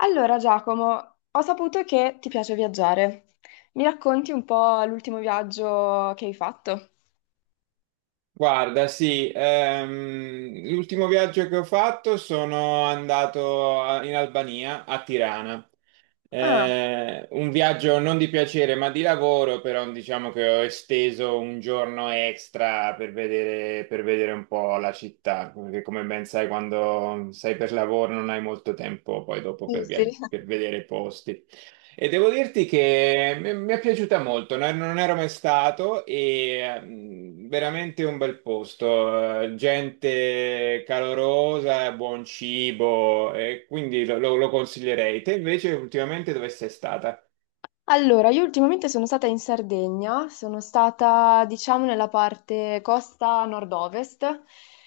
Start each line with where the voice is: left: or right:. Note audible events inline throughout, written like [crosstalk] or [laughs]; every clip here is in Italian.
left: Allora, Giacomo, ho saputo che ti piace viaggiare. Mi racconti un po' l'ultimo viaggio che hai fatto?
right: Guarda, sì, l'ultimo viaggio che ho fatto sono andato in Albania, a Tirana.
left: Ah,
right: Un viaggio non di piacere, ma di lavoro, però diciamo che ho esteso un giorno extra per vedere, un po' la città, perché come ben sai, quando sei per lavoro non hai molto tempo poi dopo
left: sì, sì.
right: per vedere i posti. E devo dirti che mi è piaciuta molto, non ero mai stato e veramente un bel posto, gente calorosa, buon cibo, e quindi lo consiglierei. Te invece ultimamente dove sei stata?
left: Allora, io ultimamente sono stata in Sardegna, sono stata diciamo nella parte costa nord-ovest,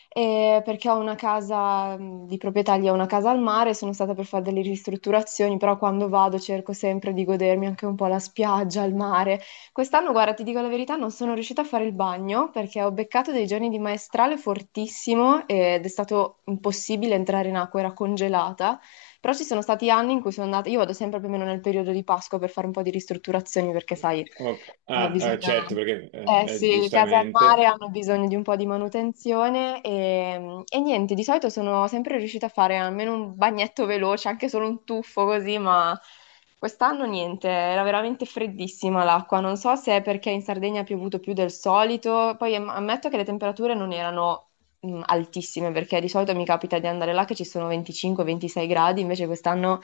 left: perché ho una casa di proprietà lì, ho una casa al mare, sono stata per fare delle ristrutturazioni, però quando vado cerco sempre di godermi anche un po' la spiaggia, il mare. Quest'anno, guarda, ti dico la verità, non sono riuscita a fare il bagno perché ho beccato dei giorni di maestrale fortissimo ed è stato impossibile entrare in acqua, era congelata. Però ci sono stati anni in cui sono andata, io vado sempre più o meno nel periodo di Pasqua per fare un po' di ristrutturazioni perché, sai,
right: Ok. Ah,
left: bisogna...
right: certo, perché
left: Eh sì, le case al
right: giustamente.
left: mare hanno bisogno di un po' di manutenzione e niente, di solito sono sempre riuscita a fare almeno un bagnetto veloce, anche solo un tuffo così, ma quest'anno niente, era veramente freddissima l'acqua. Non so se è perché in Sardegna ha piovuto più del solito, poi ammetto che le temperature non erano altissime, perché di solito mi capita di andare là che ci sono 25-26 gradi, invece quest'anno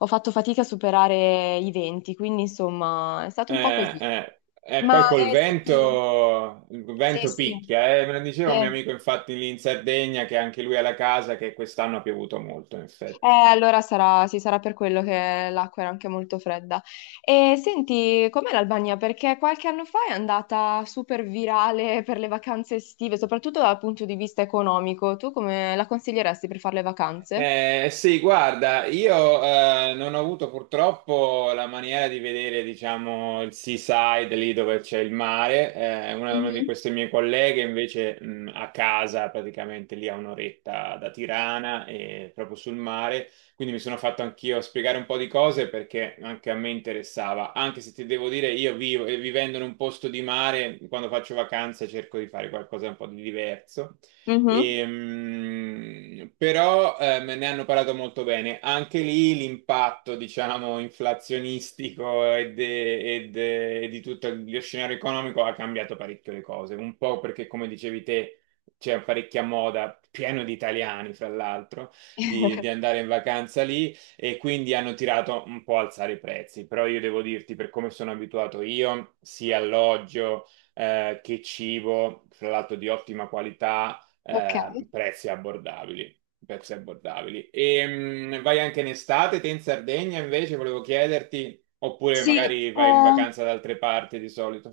left: ho fatto fatica a superare i 20, quindi insomma è stato un po'
right: Eh,
left: così.
right: eh, E poi col
left: Senti,
right: vento, il
left: sì,
right: vento
left: sì,
right: picchia, eh. Me lo
left: sì.
right: diceva un mio amico infatti lì in Sardegna che anche lui ha la casa che quest'anno ha piovuto molto, in effetti.
left: Allora sarà, sì, sarà per quello che l'acqua era anche molto fredda. E senti, com'è l'Albania? Perché qualche anno fa è andata super virale per le vacanze estive, soprattutto dal punto di vista economico. Tu come la consiglieresti per fare le vacanze?
right: Sì, guarda, io non ho avuto purtroppo la maniera di vedere, diciamo, il seaside lì dove c'è il mare. Una di
left: Mhm.
right: queste mie colleghe invece a casa, praticamente lì a un'oretta da Tirana e proprio sul mare. Quindi mi sono fatto anch'io spiegare un po' di cose perché anche a me interessava. Anche se ti devo dire, io vivo, vivendo in un posto di mare, quando faccio vacanze cerco di fare qualcosa un po' di diverso.
left: Mhm.
right: Però ne hanno parlato molto bene. Anche lì l'impatto, diciamo, inflazionistico e di tutto lo scenario economico ha cambiato parecchio le cose. Un po' perché, come dicevi te, c'è parecchia moda, pieno di italiani, fra l'altro, di
left: [laughs]
right: andare in vacanza lì e quindi hanno tirato un po' a alzare i prezzi. Però io devo dirti, per come sono abituato io, sia alloggio che cibo, fra l'altro di ottima qualità
left: Ok,
right: prezzi abbordabili, prezzi abbordabili. E vai anche in estate, te in Sardegna invece, volevo chiederti, oppure
left: sì,
right: magari vai in vacanza da altre parti di solito.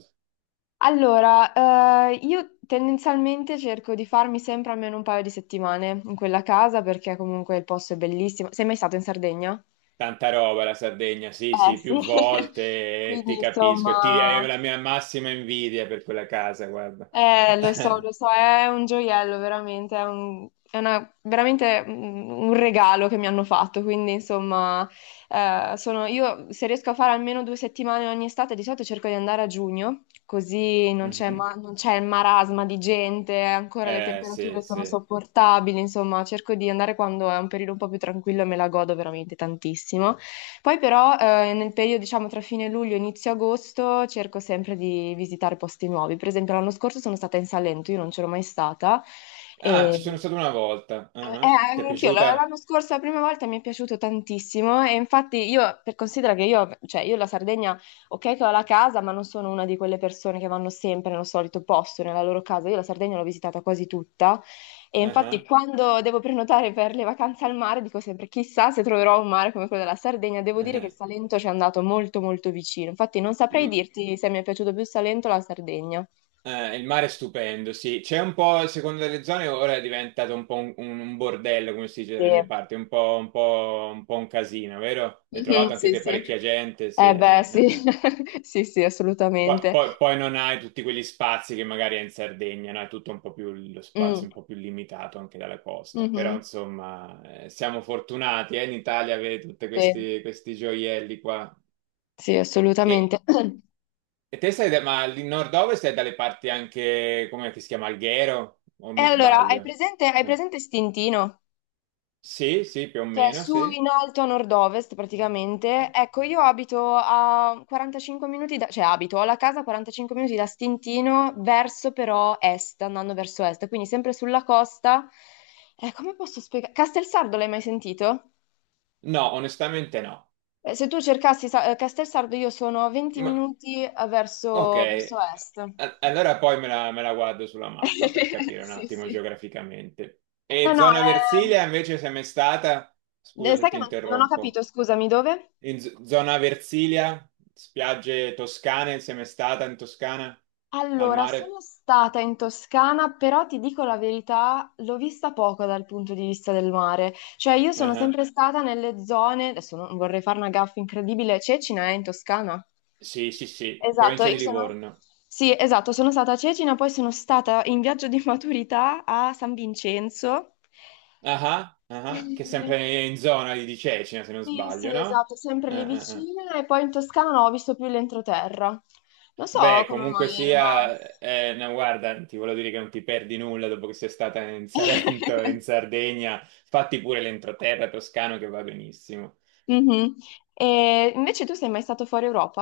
left: allora, io tendenzialmente cerco di farmi sempre almeno un paio di settimane in quella casa perché comunque il posto è bellissimo. Sei mai stato in Sardegna?
right: Tanta roba la Sardegna, sì,
left: Eh
right: sì, più
left: sì, [laughs]
right: volte, ti
left: quindi
right: capisco, e ti è
left: insomma
right: la mia massima invidia per quella casa, guarda.
left: eh, lo
right: [laughs]
left: so, è un gioiello, veramente, è un, è una- veramente un regalo che mi hanno fatto, quindi insomma, io se riesco a fare almeno due settimane ogni estate, di solito cerco di andare a giugno, così
right: Mhm.
left: non c'è il marasma di gente, ancora le
right: Sì,
left: temperature sono
right: sì.
left: sopportabili, insomma, cerco di andare quando è un periodo un po' più tranquillo e me la godo veramente tantissimo. Poi però nel periodo, diciamo, tra fine luglio e inizio agosto cerco sempre di visitare posti nuovi. Per esempio, l'anno scorso sono stata in Salento, io non c'ero mai stata.
right: Ah, ci sono
left: E
right: stato una volta. Ah, ah. Ti è
left: anch'io l'anno
right: piaciuta?
left: scorso, la prima volta mi è piaciuto tantissimo e infatti io, per considera che io, cioè io la Sardegna, ok che ho la casa, ma non sono una di quelle persone che vanno sempre nello solito posto, nella loro casa, io la Sardegna l'ho visitata quasi tutta e
right: Ah,
left: infatti
right: ah.
left: quando devo prenotare per le vacanze al mare dico sempre chissà se troverò un mare come quello della Sardegna, devo
right: Ah,
left: dire che
right: ah.
left: il Salento ci è andato molto molto vicino, infatti non saprei
right: Mm.
left: dirti se mi è piaciuto più il Salento o la Sardegna.
right: Il mare è stupendo, sì. C'è un po', secondo delle zone, ora è diventato un po' un bordello, come si dice
left: Sì,
right: dalle
left: [laughs]
right: mie parti, un po', un po', un po' un casino, vero? Hai
left: mhm,
right: trovato anche
left: sì,
right: te
left: sì.
right: parecchia gente, sì.
left: Eh beh,
right: Eh,
left: sì,
right: eh.
left: [laughs] sì, sì,
right: Poi,
left: assolutamente.
right: poi- poi non hai tutti quegli spazi che magari hai in Sardegna, no? È tutto un po' più, lo spazio
left: Mm,
right: è un po' più limitato anche dalla costa. Però,
left: mhm,
right: insomma, siamo fortunati, in Italia avere tutti
left: sì,
right: questi, questi gioielli qua.
left: sì,
right: E,
left: assolutamente. [clears throat]
right: e, ma il nord-ovest è dalle parti anche, come che si chiama, Alghero, o
left: E
right: mi
left: allora,
right: sbaglio?
left: hai
right: Eh.
left: presente Stintino?
right: Sì, sì, più o
left: Che è
right: meno,
left: su
right: sì.
left: in alto a nord-ovest praticamente. Ecco, io abito a 45 minuti da... cioè abito, ho la casa a 45 minuti da Stintino verso però est, andando verso est, quindi sempre sulla costa. Come posso spiegare? Castelsardo l'hai mai sentito?
right: No, onestamente no.
left: Se tu cercassi Castelsardo, io sono a 20
right: Ma-
left: minuti verso, verso
right: ok,
left: est.
right: A- allora poi me la guardo sulla mappa per
left: [laughs]
right: capire un
left: Sì,
right: attimo
left: sì.
right: geograficamente. E
left: No,
right: zona
left: no,
right: Versilia invece sei mai stata? Scusa se
left: Sai
right: ti
left: che non, non ho capito,
right: interrompo.
left: scusami, dove?
right: In zona Versilia, spiagge toscane, sei mai stata in Toscana? Al
left: Allora,
right: mare?
left: sono stata in Toscana, però ti dico la verità, l'ho vista poco dal punto di vista del mare. Cioè, io
right: Ah,
left: sono
right: ah.
left: sempre stata nelle zone, adesso non vorrei fare una gaffa incredibile, Cecina è in Toscana?
right: Sì, sì, sì,
left: Esatto,
right: provincia di
left: io sono...
right: Livorno.
left: Sì, esatto, sono stata a Cecina, poi sono stata in viaggio di maturità a San Vincenzo.
right: Ah, ah, ah, ah, che è
left: [laughs] Eh,
right: sempre in zona lì di Cecina, se non
left: sì,
right: sbaglio,
left: sì,
right: no?
left: esatto, sempre lì
right: Ah, ah, ah.
left: vicino e poi in Toscana non ho visto più l'entroterra. Non so
right: Beh,
left: come
right: comunque
left: mai non ho...
right: sia, no, guarda, ti voglio dire che non ti perdi nulla dopo che sei stata in Salento, [laughs]
left: [laughs]
right: in Sardegna, fatti pure l'entroterra toscano che va benissimo.
left: Mhm. E invece tu sei mai stato fuori Europa?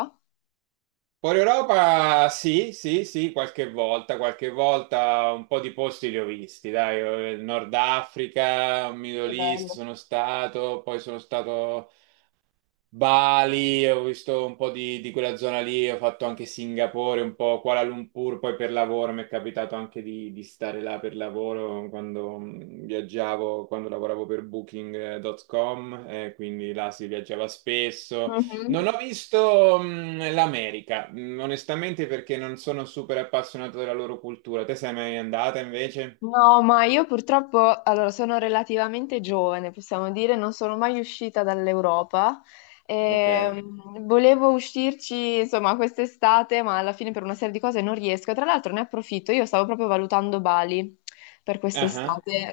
right: Fuori Europa, sì, sì, sì, qualche volta un po' di posti li ho visti, dai, Nord Africa,
left: Che
right: Middle East
left: bello.
right: sono stato, poi sono stato Bali, ho visto un po' di quella zona lì, ho fatto anche Singapore, un po' Kuala Lumpur, poi per lavoro mi è capitato anche di stare là per lavoro quando viaggiavo, quando lavoravo per Booking.com, quindi là si viaggiava spesso. Non
left: Mhm.
right: ho visto l'America, onestamente perché non sono super appassionato della loro cultura. Te sei mai andata invece?
left: No, ma io purtroppo, allora, sono relativamente giovane, possiamo dire, non sono mai uscita dall'Europa.
right: Ok.
left: Volevo uscirci, insomma, quest'estate, ma alla fine per una serie di cose non riesco. Tra l'altro ne approfitto, io stavo proprio valutando Bali per
right: Ah, ah,
left: quest'estate.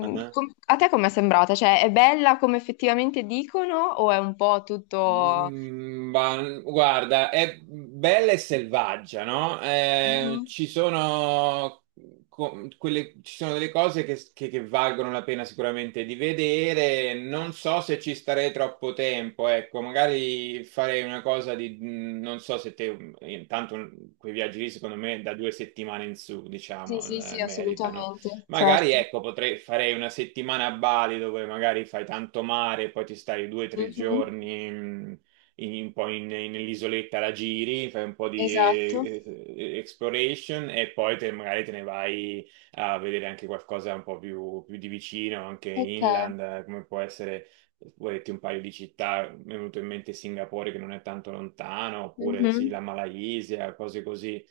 right: ah, ah.
left: A te com'è sembrata? Cioè, è bella come effettivamente dicono o è un po' tutto...
right: Mm, guarda, è bella e selvaggia, no?
left: Mhm,
right: Ci sono ci sono delle cose che valgono la pena sicuramente di vedere. Non so se ci starei troppo tempo, ecco, magari farei una cosa di, non so se te, intanto quei viaggi lì secondo me da 2 settimane in su,
left: sì, sì,
right: diciamo,
left: sì,
right: meritano.
left: assolutamente,
right: Magari,
left: certo.
right: ecco, potrei farei una settimana a Bali dove magari fai tanto mare, e poi ti stai due o tre
left: Mhm,
right: giorni in, un po' in- in- nell'isoletta, la giri, fai un po' di
left: esatto.
right: exploration e poi magari te ne vai a vedere anche qualcosa un po' più, più di vicino, anche
left: Ok.
right: inland, come può essere, vuoi dirti un paio di città, mi è venuto in mente Singapore che non è tanto lontano, oppure sì,
left: Mhm.
right: la Malaysia, cose così.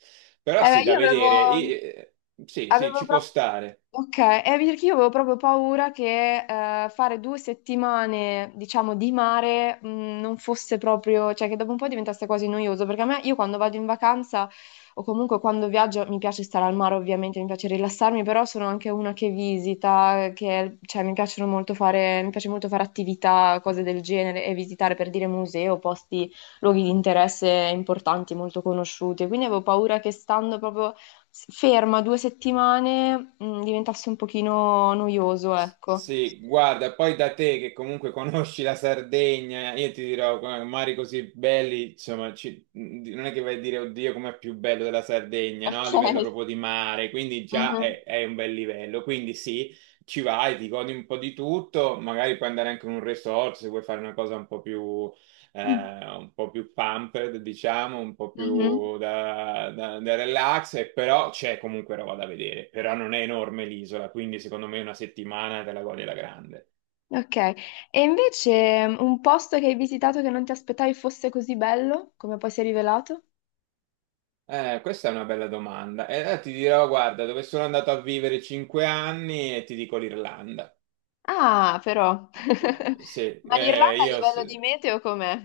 right: Però
left: Eh beh,
right: sì, da
left: io avevo,
right: vedere. Sì, sì,
left: avevo
right: ci può
left: proprio...
right: stare.
left: Ok, perché io avevo proprio paura che fare due settimane, diciamo, di mare non fosse proprio... cioè che dopo un po' diventasse quasi noioso, perché a me, io quando vado in vacanza o comunque quando viaggio, mi piace stare al mare ovviamente, mi piace rilassarmi, però sono anche una che visita, che, cioè, mi piace molto fare attività, cose del genere, e visitare per dire musei o posti, luoghi di interesse importanti, molto conosciuti, quindi avevo paura che stando proprio ferma due settimane, diventasse un pochino noioso, ecco.
right: Sì, guarda, poi da te che comunque conosci la Sardegna, io ti dirò, come mari così belli, insomma, non è che vai a dire, oddio, com'è più bello della Sardegna, no? A
left: Ok.
right: livello proprio di mare, quindi già
left: Mhm.
right: è un bel livello. Quindi sì, ci vai, ti godi un po' di tutto, magari puoi andare anche in un resort se vuoi fare una cosa un po' più pumped, diciamo, un po'
left: Mhm.
right: più da relax, e però c'è comunque roba da vedere, però non è enorme l'isola, quindi secondo me una settimana te la godi alla grande.
left: Ok, e invece un posto che hai visitato che non ti aspettavi fosse così bello, come poi si è rivelato?
right: Questa è una bella domanda. E ti dirò, guarda, dove sono andato a vivere 5 anni e ti dico l'Irlanda.
left: Ah, però. [laughs]
right: Sì,
left: Ma l'Irlanda a
right: io...
left: livello di
right: s-
left: meteo com'è?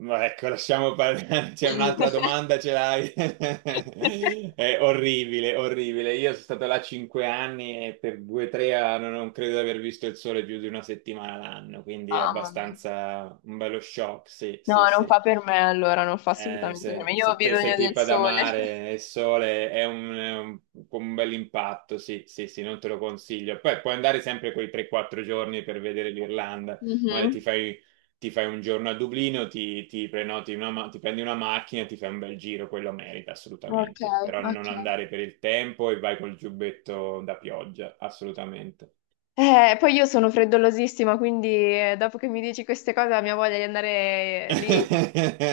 right: Ma ecco, lasciamo parlare. [laughs] C'è un'altra
left: [laughs]
right: domanda, ce l'hai? [laughs] È orribile, orribile. Io sono stato là 5 anni e per 2 o 3 anni non credo di aver visto il sole più di una settimana l'anno, quindi è
left: Mamma mia.
right: abbastanza un bello shock. Sì,
left: No,
right: sì,
left: non
right: sì.
left: fa per me allora, non fa assolutamente per me.
right: Se,
left: Io ho
right: se te sei
left: bisogno del
right: tipo ad
left: sole. [laughs]
right: amare il sole è un, un bel impatto, sì, sì, sì, non te lo consiglio. Poi puoi andare sempre quei 3-4 giorni per vedere l'Irlanda, magari
left: Mhm.
right: ti fai un giorno a Dublino, ti prenoti una, ti prendi una macchina, ti fai un bel giro, quello merita
left: Ok,
right: assolutamente, però
left: ok.
right: non andare per il tempo e vai col giubbetto da pioggia, assolutamente.
left: Poi io sono freddolosissima, quindi dopo che mi dici queste cose la mia voglia di andare lì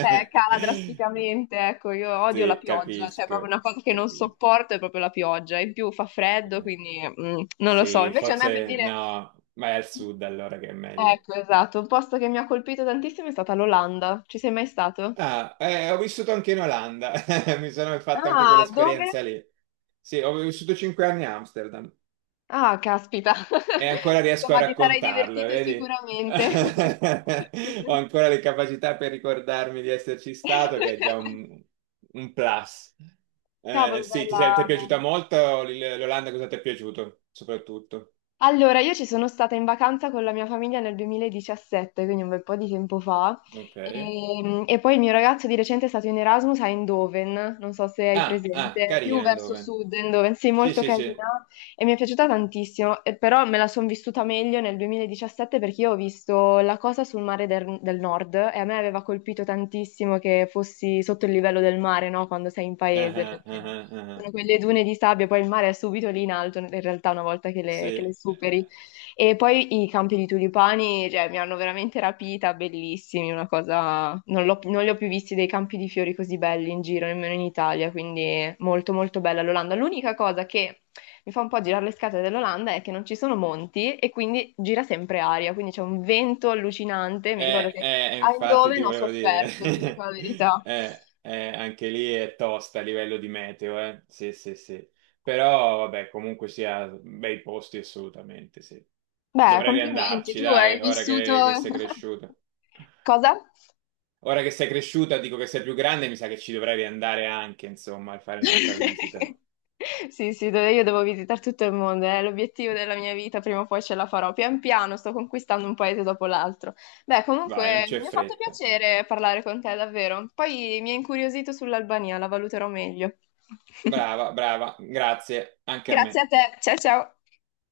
left: cala drasticamente, ecco, io odio la
right: Sì,
left: pioggia, cioè proprio
right: capisco,
left: una cosa che non
right: capisco.
left: sopporto è proprio la pioggia, in più fa freddo,
right: Eh.
left: quindi non lo so.
right: Sì,
left: Invece a me per
right: forse
left: dire,
right: no, vai al sud allora che è meglio.
left: ecco, esatto, un posto che mi ha colpito tantissimo è stata l'Olanda, ci sei mai stato?
right: Ah, ho vissuto anche in Olanda, [laughs] mi sono fatto anche
left: Ah, dove?
right: quell'esperienza lì. Sì, ho vissuto 5 anni a Amsterdam
left: Ah, caspita,
right: e
left: [laughs]
right: ancora riesco a
left: insomma ti sarai
right: raccontarlo,
left: divertito
right: vedi?
left: sicuramente.
right: [laughs] Ho ancora le capacità per ricordarmi di esserci stato, che è già
left: [laughs]
right: un plus.
left: Cavolo,
right: Sì, ti, ti è
left: bella,
right: piaciuta
left: bella.
right: molto l'Olanda? Cosa ti è piaciuto soprattutto?
left: Allora, io ci sono stata in vacanza con la mia famiglia nel 2017, quindi un bel po' di tempo fa.
right: Ok.
left: E poi il mio ragazzo di recente è stato in Erasmus a Eindhoven, non so se hai
right: Ah, ah,
left: presente, più
right: carina,
left: verso
right: Eindhoven.
left: sud, Eindhoven, sì,
right: Sì,
left: molto
right: sì, sì.
left: carina e mi è piaciuta tantissimo. E però me la sono vissuta meglio nel 2017 perché io ho visto la cosa sul mare del nord e a me aveva colpito tantissimo che fossi sotto il livello del mare, no? Quando sei in
right: Ah,
left: paese,
right: ah,
left: perché
right: ah, ah.
left: sono quelle dune di sabbia, poi il mare è subito lì in alto, in realtà, una volta che le, che
right: Sì,
left: le superi. E poi i campi di tulipani, cioè, mi hanno veramente rapita, bellissimi, una cosa... non li ho più visti dei campi di fiori così belli in giro, nemmeno in Italia, quindi molto molto bella l'Olanda. L'unica cosa che mi fa un po' girare le scatole dell'Olanda è che non ci sono monti e quindi gira sempre aria, quindi c'è un vento allucinante. Mi ricordo che a
right: infatti
left: Eindhoven
right: ti
left: ho
right: volevo
left: sofferto, ti dico
right: dire.
left: la
right: [laughs]
left: verità.
right: Anche lì è tosta a livello di meteo, eh. Sì, sì, sì. Però vabbè, comunque sia bei posti assolutamente, sì.
left: Beh,
right: Dovrei
left: complimenti,
right: riandarci,
left: tu hai
right: dai, ora
left: vissuto...
right: che sei
left: [laughs]
right: cresciuta.
left: Cosa?
right: Ora che sei cresciuta, dico che sei più grande, mi sa che ci dovrei riandare anche, insomma, a fare un'altra visita.
left: [laughs] Sì, sì, dove io devo visitare tutto il mondo, è l'obiettivo della mia vita, prima o poi ce la farò. Pian piano sto conquistando un paese dopo l'altro. Beh,
right: Vai, non
left: comunque
right: c'è
left: mi ha fatto
right: fretta.
left: piacere parlare con te, davvero. Poi mi ha incuriosito sull'Albania, la valuterò meglio.
right: Brava,
left: [laughs]
right: brava, grazie, anche a
left: Grazie a
right: me.
left: te, ciao ciao.